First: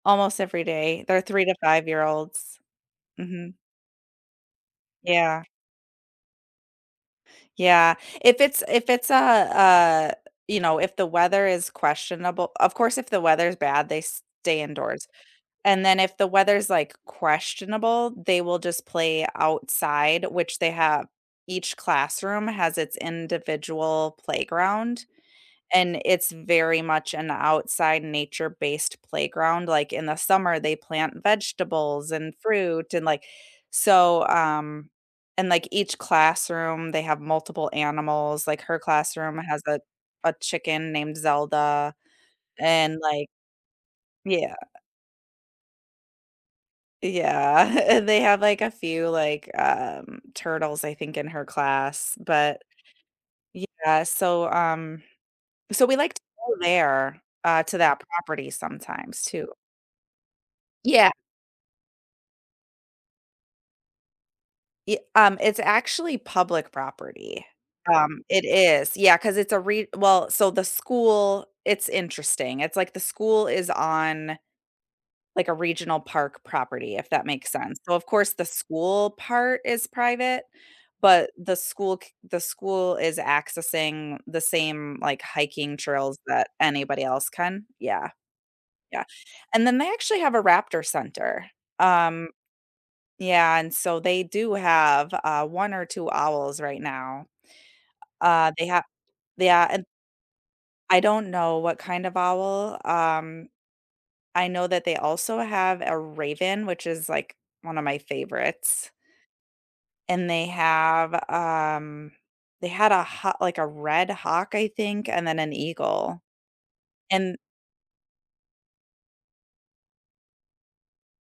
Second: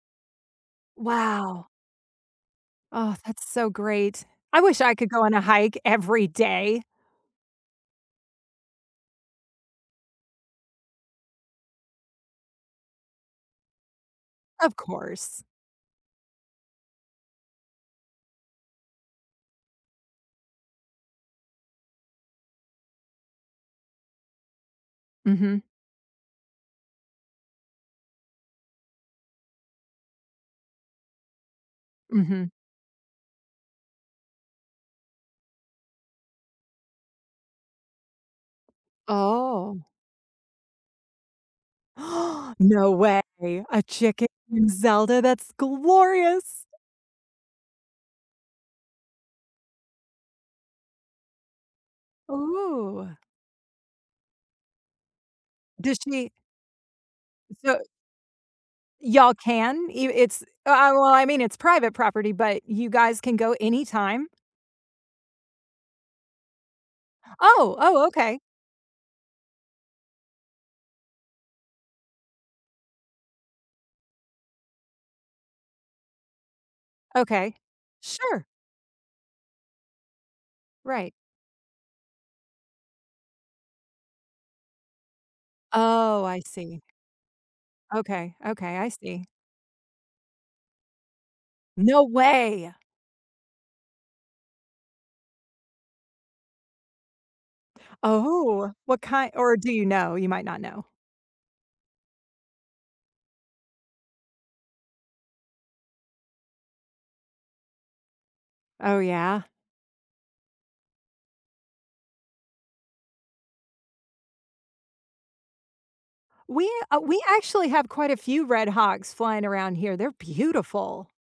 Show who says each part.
Speaker 1: Almost every day. They're 3 to
Speaker 2: Wow.
Speaker 1: five-year-olds.
Speaker 2: Aw, that's
Speaker 1: Mhm.
Speaker 2: so great. I wish I could go on a
Speaker 1: Yeah.
Speaker 2: hike every day.
Speaker 1: Yeah. If it's if it's a a you know, if the weather is questionable of course if the weather's bad, they stay
Speaker 2: Of
Speaker 1: indoors,
Speaker 2: course.
Speaker 1: and then if the weather's, like, questionable, they will just play outside, which they have each classroom has its individual playground,
Speaker 2: Mhm.
Speaker 1: and it's very much an outside nature-based playground, like, in the summer, they plant vegetables and
Speaker 2: Mhm.
Speaker 1: fruit and like so, um and like each classroom, they have multiple animals, like her classroom has a
Speaker 2: Oh.
Speaker 1: a chicken named Zelda,
Speaker 2: No
Speaker 1: and, like
Speaker 2: way! A chicken
Speaker 1: yeah.
Speaker 2: named Zelda, that's glorious.
Speaker 1: Yeah, and they have like a few, like, um, turtles, I think, in her class, but
Speaker 2: Ooh.
Speaker 1: yeah. So, um so we
Speaker 2: Does
Speaker 1: like to
Speaker 2: she
Speaker 1: go there, uh, to
Speaker 2: So
Speaker 1: that property sometimes
Speaker 2: Y'all
Speaker 1: too.
Speaker 2: can? Ev it's uh, uh, well,
Speaker 1: Yeah.
Speaker 2: I mean, it's private property, but you guys can go anytime?
Speaker 1: Ye um, it's actually public property.
Speaker 2: Oh! Oh,
Speaker 1: Um,
Speaker 2: okay.
Speaker 1: it is. Yeah, 'cause it's a re well so the school it's interesting, it's like the school is on, like, a regional park property, if that makes
Speaker 2: Okay.
Speaker 1: sense. So, of course,
Speaker 2: Sure!
Speaker 1: the school part is private,
Speaker 2: Right.
Speaker 1: but the school c the school is accessing the same, like, hiking trails
Speaker 2: Oh, I
Speaker 1: that
Speaker 2: see.
Speaker 1: anybody else can. Yeah.
Speaker 2: Okay. Okay, I
Speaker 1: Yeah,
Speaker 2: see.
Speaker 1: and then they actually have a raptor center.
Speaker 2: No
Speaker 1: Um
Speaker 2: way!
Speaker 1: yeah, and so they do have, uh, 1 or 2 owls right now. U uh,
Speaker 2: Oh
Speaker 1: they
Speaker 2: ooh,
Speaker 1: ha
Speaker 2: what kin or
Speaker 1: Yeah,
Speaker 2: do
Speaker 1: and
Speaker 2: you know? You might not know.
Speaker 1: I don't know what kind of owl. Um, I know that they also have a raven, which is, like, one of my favorites.
Speaker 2: Oh, yeah?
Speaker 1: And they have, um they had a ha like, a red hawk, I think, and then an eagle,
Speaker 2: We uh, we
Speaker 1: and
Speaker 2: actually have quite a few red hawks flying around here, they're beautiful.